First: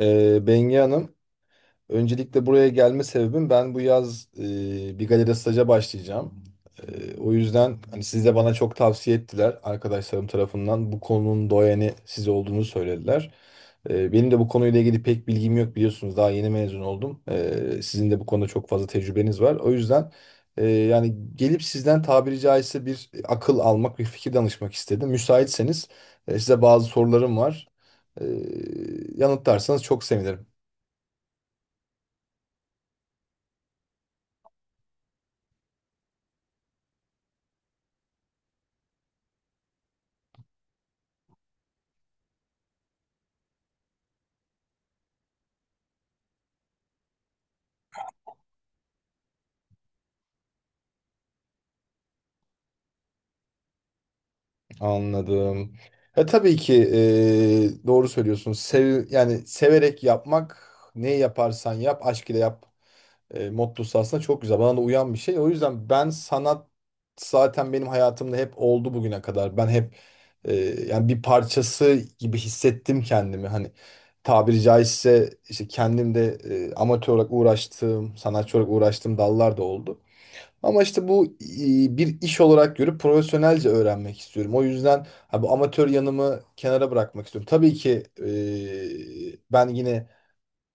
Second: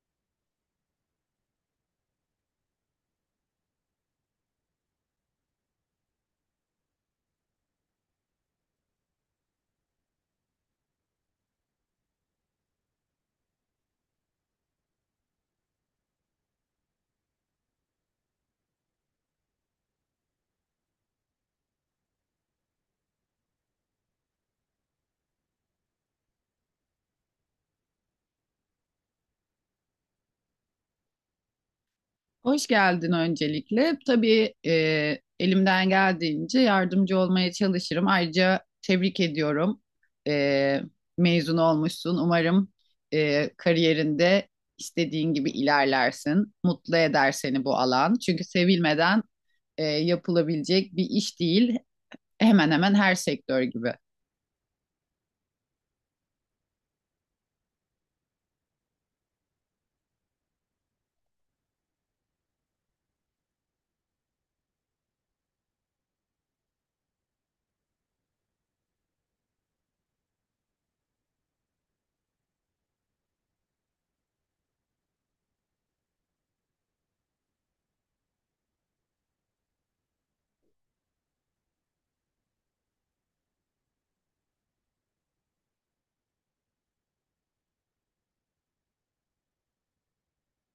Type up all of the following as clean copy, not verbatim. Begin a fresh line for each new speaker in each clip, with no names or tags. Bengi Hanım, öncelikle buraya gelme sebebim, ben bu yaz bir galeride staja başlayacağım. O yüzden hani siz de bana çok tavsiye ettiler arkadaşlarım tarafından. Bu konunun doyeni siz olduğunu söylediler. Benim de bu konuyla ilgili pek bilgim yok, biliyorsunuz. Daha yeni mezun oldum. Sizin de bu konuda çok fazla tecrübeniz var. O yüzden yani gelip sizden tabiri caizse bir akıl almak, bir fikir danışmak istedim. Müsaitseniz size bazı sorularım var. E, yanıtlarsanız çok sevinirim.
Hoş geldin öncelikle. Tabii, elimden geldiğince yardımcı olmaya çalışırım. Ayrıca tebrik ediyorum. E, Mezun olmuşsun. Umarım kariyerinde istediğin gibi ilerlersin. Mutlu eder seni bu alan. Çünkü sevilmeden yapılabilecek bir iş değil. Hemen hemen her sektör gibi.
Anladım. Tabii ki doğru söylüyorsun. Yani severek yapmak, ne yaparsan yap aşk ile yap mottosu aslında çok güzel. Bana da uyan bir şey. O yüzden ben sanat zaten benim hayatımda hep oldu bugüne kadar. Ben hep e, yani bir parçası gibi hissettim kendimi. Hani tabiri caizse işte kendim de amatör olarak uğraştığım, sanatçı olarak uğraştığım dallar da oldu. Ama işte bu bir iş olarak görüp profesyonelce öğrenmek istiyorum. O yüzden bu amatör yanımı kenara bırakmak istiyorum. Tabii ki ben yine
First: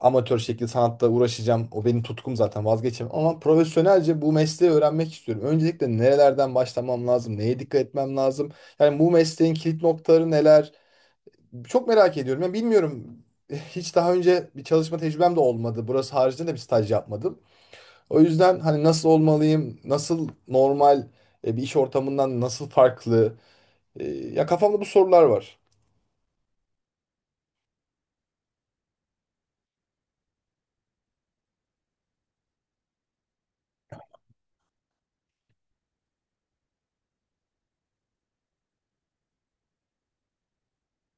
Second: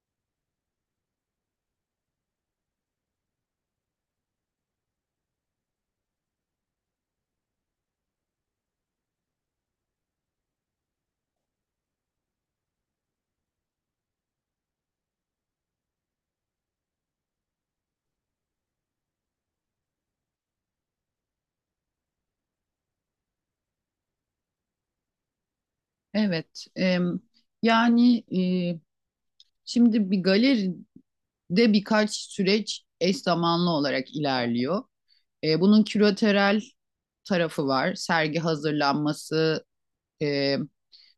amatör şekilde sanatla uğraşacağım. O benim tutkum, zaten vazgeçemem. Ama profesyonelce bu mesleği öğrenmek istiyorum. Öncelikle nerelerden başlamam lazım? Neye dikkat etmem lazım? Yani bu mesleğin kilit noktaları neler? Çok merak ediyorum. Yani bilmiyorum. Hiç daha önce bir çalışma tecrübem de olmadı. Burası haricinde de bir staj yapmadım. O yüzden hani nasıl olmalıyım, nasıl normal bir iş ortamından nasıl farklı? Ya kafamda bu sorular var.
Evet. Yani e, Şimdi bir galeride birkaç süreç eş zamanlı olarak ilerliyor. Bunun küratörel tarafı var. Sergi hazırlanması, e,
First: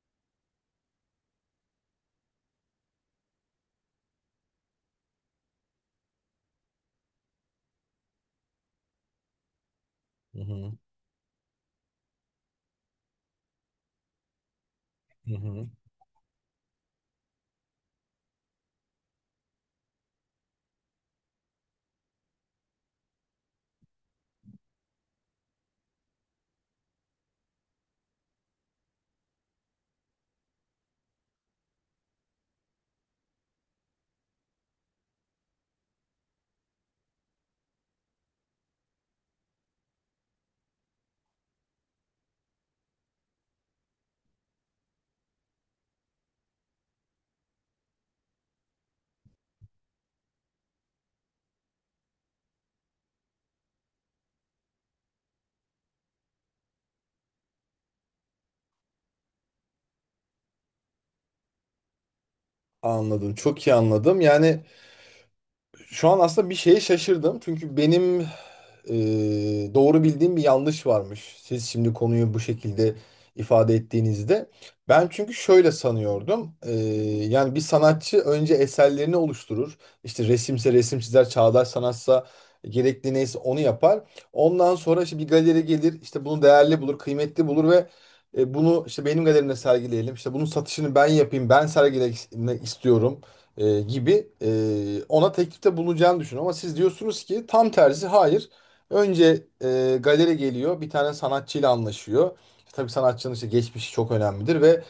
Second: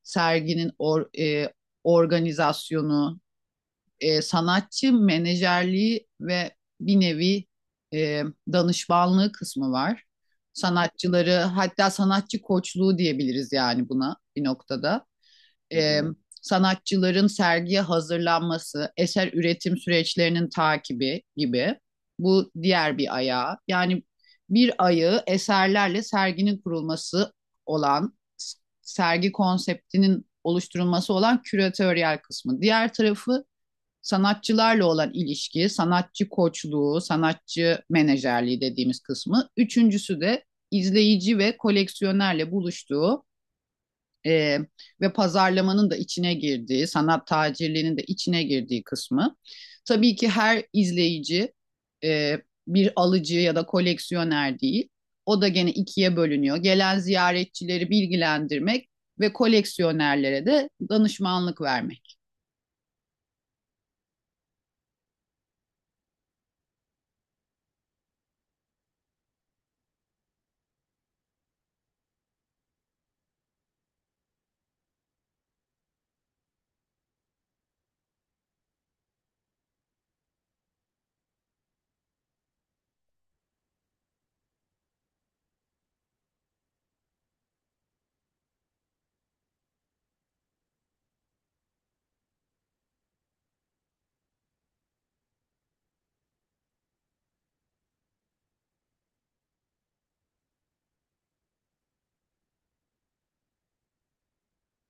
serginin or- e, organizasyonu, sanatçı menajerliği ve bir nevi e, danışmanlığı kısmı var.
Hı hı.
Sanatçıları, hatta sanatçı koçluğu diyebiliriz yani buna bir noktada.
Hı hı.
e, Sanatçıların sergiye hazırlanması, eser üretim süreçlerinin takibi gibi. Bu diğer bir ayağı. Yani bir ayı eserlerle serginin kurulması olan, sergi konseptinin oluşturulması olan küratöryel kısmı. Diğer tarafı sanatçılarla olan ilişki, sanatçı koçluğu, sanatçı menajerliği dediğimiz kısmı. Üçüncüsü de izleyici ve koleksiyonerle buluştuğu, e, ve pazarlamanın da içine girdiği, sanat tacirliğinin de içine girdiği kısmı. Tabii ki her izleyici e, bir alıcı ya da koleksiyoner değil. O da gene ikiye bölünüyor. Gelen ziyaretçileri bilgilendirmek ve koleksiyonerlere de danışmanlık vermek.
Anladım, çok iyi anladım. Yani şu an aslında bir şeye şaşırdım. Çünkü benim e, doğru bildiğim bir yanlış varmış. Siz şimdi konuyu bu şekilde ifade ettiğinizde... Ben çünkü şöyle sanıyordum. Yani bir sanatçı önce eserlerini oluşturur. İşte resimse resim çizer, çağdaş sanatsa gerekli neyse onu yapar. Ondan sonra işte bir galeri gelir, işte bunu değerli bulur, kıymetli bulur ve bunu işte benim galerimde sergileyelim, İşte bunun satışını ben yapayım, ben sergilemek istiyorum gibi ona teklifte bulunacağını düşün. Ama siz diyorsunuz ki tam tersi, hayır. Önce galeri geliyor, bir tane sanatçıyla anlaşıyor. İşte tabii sanatçının işte geçmişi çok önemlidir ve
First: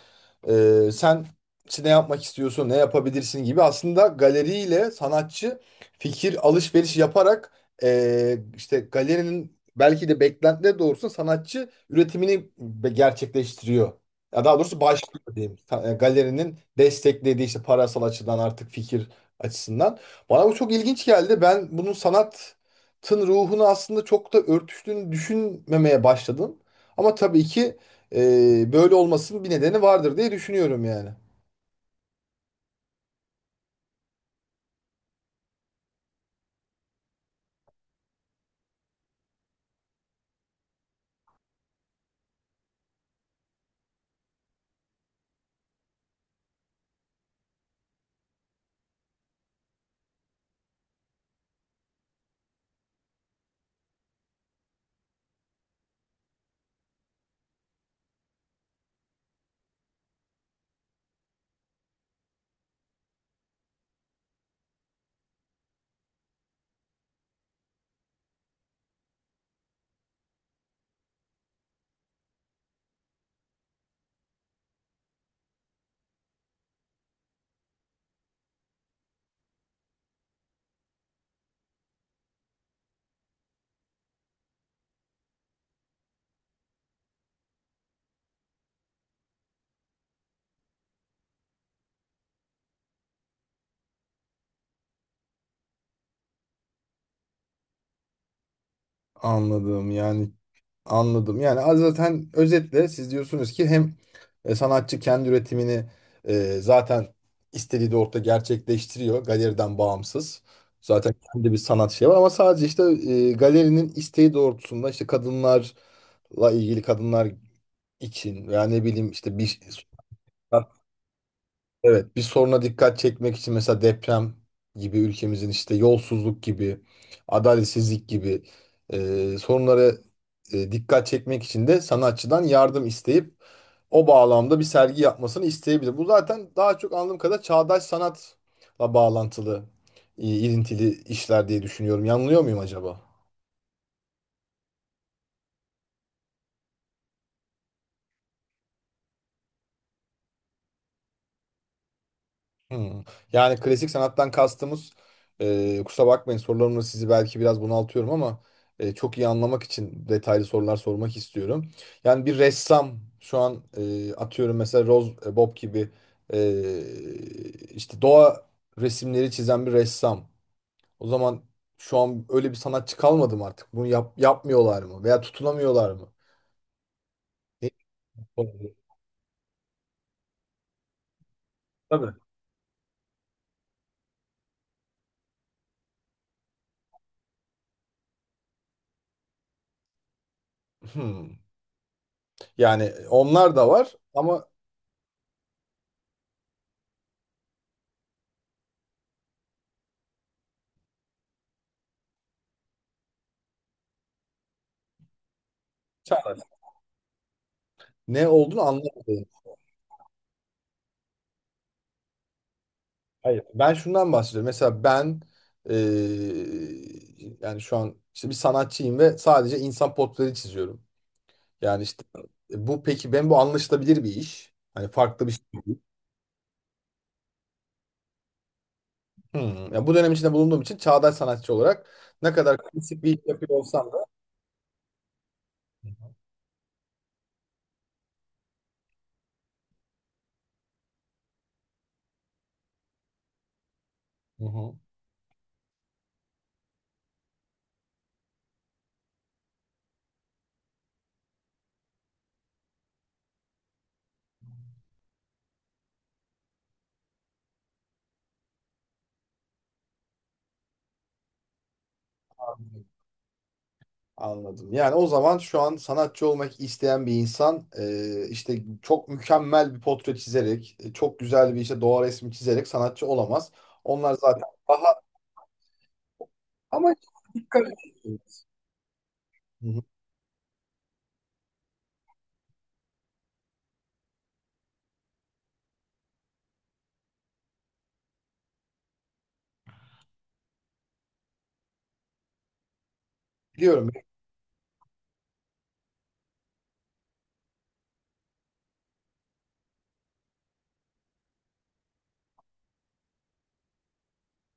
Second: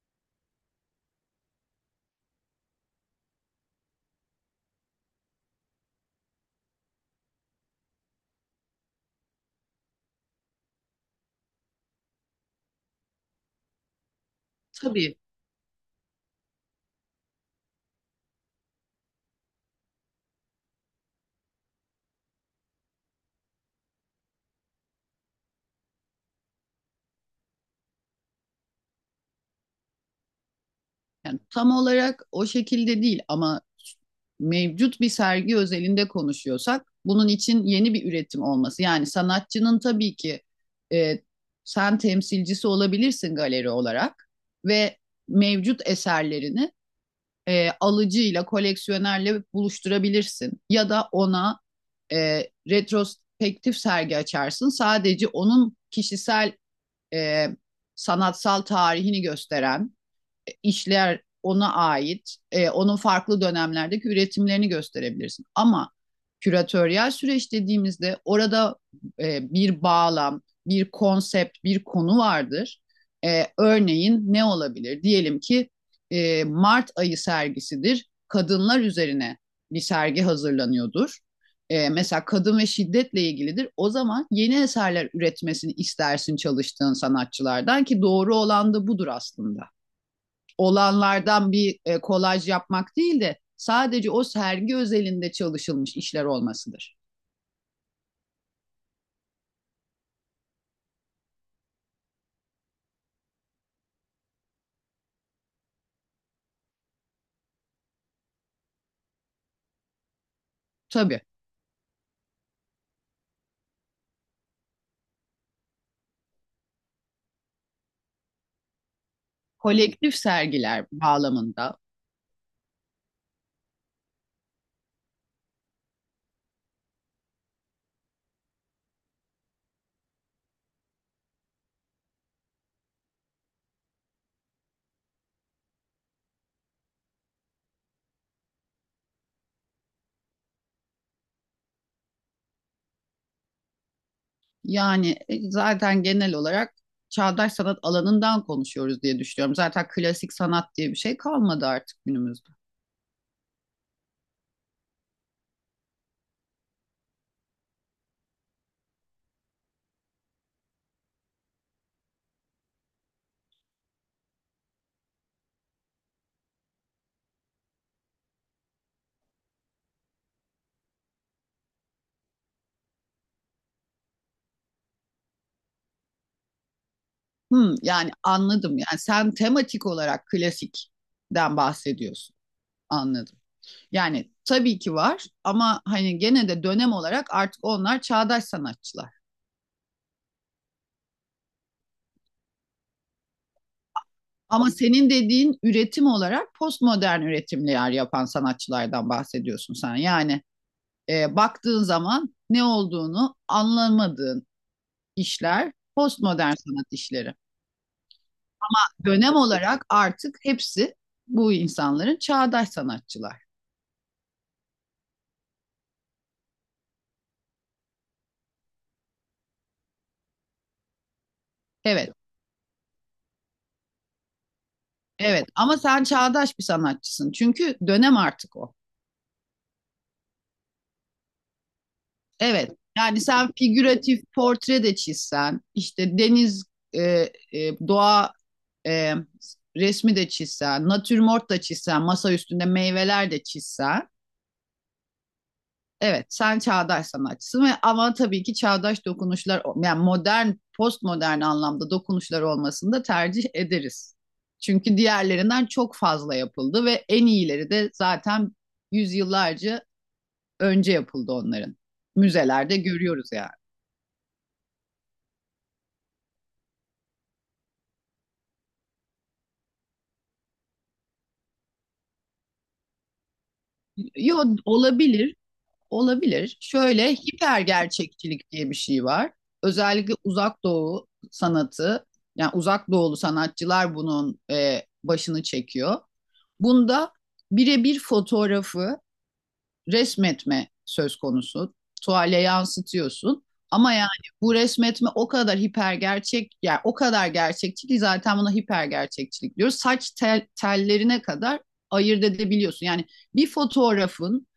sen işte ne yapmak istiyorsun, ne yapabilirsin gibi aslında galeriyle sanatçı fikir alışveriş yaparak işte galerinin belki de beklentileri doğrusunda sanatçı üretimini gerçekleştiriyor. Ya daha doğrusu
Tabii.
başlıyor diyeyim. Galerinin desteklediği, işte parasal açıdan, artık fikir açısından. Bana bu çok ilginç geldi. Ben bunun sanatın ruhunu aslında çok da örtüştüğünü düşünmemeye başladım. Ama tabii ki böyle olmasının bir nedeni vardır diye düşünüyorum yani.
Yani tam olarak o şekilde değil ama mevcut bir sergi özelinde konuşuyorsak bunun için yeni bir üretim olması. Yani sanatçının tabii ki, e, sen temsilcisi olabilirsin galeri olarak ve mevcut eserlerini alıcıyla, koleksiyonerle buluşturabilirsin. Ya da ona e, retrospektif sergi açarsın. Sadece onun kişisel e, sanatsal tarihini gösteren işler ona ait, onun farklı dönemlerdeki üretimlerini gösterebilirsin. Ama küratöryel süreç dediğimizde orada bir bağlam, bir konsept, bir konu vardır. Örneğin ne olabilir? Diyelim ki Mart ayı sergisidir. Kadınlar üzerine bir sergi hazırlanıyordur. Mesela kadın ve şiddetle ilgilidir. O zaman yeni eserler üretmesini istersin çalıştığın sanatçılardan, ki doğru olan da budur aslında, olanlardan bir kolaj yapmak değil de sadece o sergi özelinde çalışılmış işler olmasıdır.
Anladım, yani anladım. Yani az zaten özetle siz diyorsunuz ki hem sanatçı kendi üretimini zaten istediği de orada gerçekleştiriyor galeriden bağımsız. Zaten
Tabii,
kendi bir sanat şey var, ama sadece işte galerinin isteği doğrultusunda işte kadınlarla ilgili, kadınlar için veya ne bileyim işte bir,
kolektif sergiler bağlamında.
evet, bir soruna dikkat çekmek için, mesela deprem gibi, ülkemizin işte yolsuzluk gibi, adaletsizlik gibi sorunlara dikkat çekmek için de sanatçıdan yardım isteyip o bağlamda bir sergi yapmasını isteyebilir. Bu zaten daha çok, anladığım kadar, çağdaş sanatla bağlantılı, ilintili işler diye düşünüyorum. Yanılıyor muyum acaba?
Yani zaten genel olarak çağdaş sanat alanından konuşuyoruz diye düşünüyorum. Zaten klasik sanat diye bir şey kalmadı artık günümüzde.
Hmm. Yani klasik sanattan kastımız... Kusura bakmayın, sorularımla sizi belki biraz bunaltıyorum ama çok iyi anlamak için detaylı sorular sormak istiyorum. Yani bir ressam şu an, atıyorum mesela Rose Bob gibi, işte doğa resimleri çizen bir ressam. O zaman şu an öyle bir sanatçı kalmadı mı artık? Bunu yapmıyorlar mı? Veya tutunamıyorlar mı? Ne-
Hmm, yani anladım. Yani sen tematik olarak klasikten
Tabii.
bahsediyorsun. Anladım. Yani tabii ki var ama hani gene de dönem olarak artık onlar çağdaş sanatçılar.
Hmm. Yani onlar da var ama
Ama senin dediğin üretim olarak postmodern üretimler yapan sanatçılardan bahsediyorsun sen. Yani baktığın zaman ne olduğunu anlamadığın işler
çağlar...
postmodern sanat işleri.
Ne olduğunu anlamadım.
Dönem olarak artık hepsi bu insanların çağdaş sanatçılar.
Hayır, ben şundan bahsediyorum. Mesela ben yani şu an işte bir sanatçıyım ve sadece insan portreleri çiziyorum. Yani işte,
Evet,
bu peki, ben bu anlaşılabilir bir iş. Hani farklı bir şey.
evet, ama sen çağdaş bir sanatçısın. Çünkü dönem artık o.
Hmm. Yani bu dönem içinde bulunduğum için çağdaş sanatçı olarak ne kadar
Evet,
klasik bir
yani
iş yapıyor
sen
olsam da...
figüratif portre de çizsen, işte deniz, e, doğa e, resmi de çizsen, natürmort da çizsen, masa üstünde meyveler de çizsen.
Hı hı.
Evet, sen çağdaş sanatçısın ve ama tabii ki çağdaş dokunuşlar, yani modern, postmodern anlamda dokunuşlar olmasını da tercih ederiz. Çünkü diğerlerinden çok fazla yapıldı ve en iyileri de zaten yüzyıllarca önce yapıldı onların. Müzelerde görüyoruz yani.
Anladım. Yani o zaman şu an sanatçı olmak isteyen bir insan, işte çok mükemmel bir portre çizerek, çok güzel bir işte doğa resmi çizerek sanatçı olamaz. Onlar
Yo,
zaten daha...
olabilir. Olabilir.
Ama
Şöyle hiper
dikkat edin.
gerçekçilik diye bir şey var.
Hı hı.
Özellikle uzak doğu sanatı, yani uzak doğulu sanatçılar bunun başını çekiyor. Bunda birebir fotoğrafı resmetme söz konusu. Tuvale yansıtıyorsun.
Biliyorum.
Ama yani bu resmetme o kadar hiper gerçek, yani o kadar gerçekçi ki zaten buna hiper gerçekçilik diyoruz. Saç tellerine kadar ayırt edebiliyorsun. Yani bir fotoğrafın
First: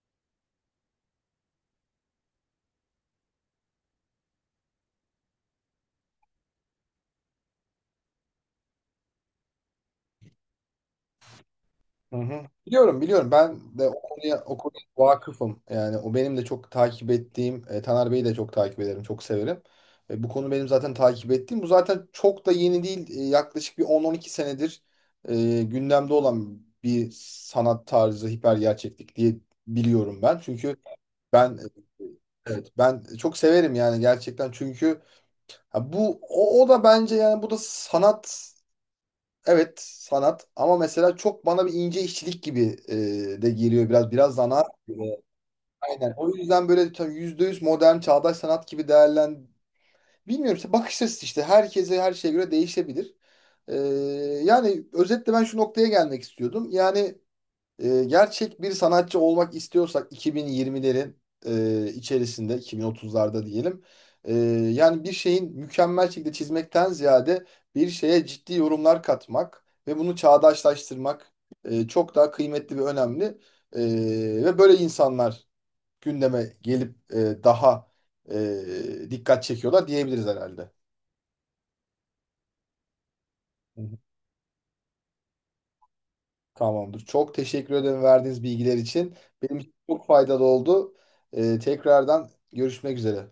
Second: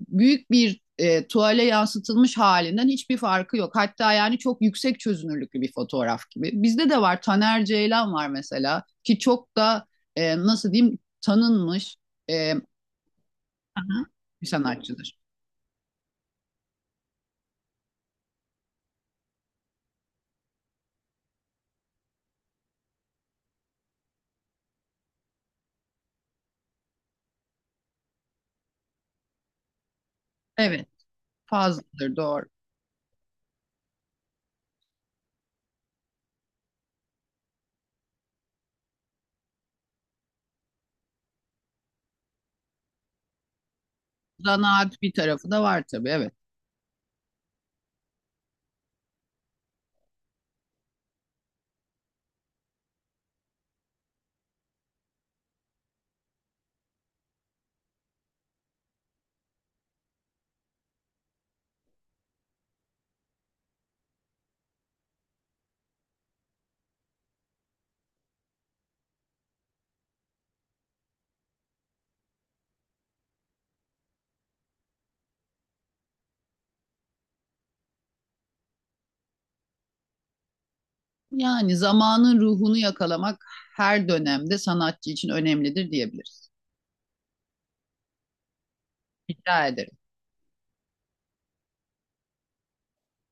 büyük bir tuvale yansıtılmış halinden hiçbir farkı yok. Hatta yani çok yüksek çözünürlüklü bir fotoğraf gibi. Bizde de var, Taner Ceylan var mesela, ki çok da nasıl diyeyim, tanınmış
Hı hı.
e,
Biliyorum, biliyorum. Ben de o konuya,
bir
o konuya
sanatçıdır.
vakıfım. Yani o benim de çok takip ettiğim, Taner Bey'i de çok takip ederim, çok severim. Bu konu benim zaten takip ettiğim. Bu zaten çok da yeni değil. Yaklaşık bir 10-12 senedir gündemde olan bir sanat tarzı, hiper gerçeklik diye biliyorum ben. Çünkü
Evet,
ben
fazladır, doğru.
evet, ben çok severim yani, gerçekten. Çünkü ha bu o, o da bence, yani bu da sanat. Evet, sanat ama mesela çok bana bir ince işçilik gibi de geliyor, biraz biraz zanaat
Zanaat bir
gibi.
tarafı da var tabii,
Aynen. O
evet.
yüzden böyle tam %100 modern çağdaş sanat gibi bilmiyorum işte, bakış açısı işte herkese, her şeye göre değişebilir. E, yani özetle ben şu noktaya gelmek istiyordum. Yani gerçek bir sanatçı olmak istiyorsak 2020'lerin içerisinde, 2030'larda diyelim. E, yani bir şeyin mükemmel şekilde çizmekten ziyade, bir şeye ciddi yorumlar katmak ve bunu çağdaşlaştırmak çok daha kıymetli ve önemli. E, ve böyle insanlar gündeme gelip daha dikkat çekiyorlar diyebiliriz herhalde.
Yani zamanın ruhunu yakalamak her dönemde sanatçı için önemlidir diyebiliriz.
Tamamdır. Çok teşekkür ederim verdiğiniz bilgiler için. Benim
Rica
için
ederim.
çok faydalı oldu. Tekrardan görüşmek üzere.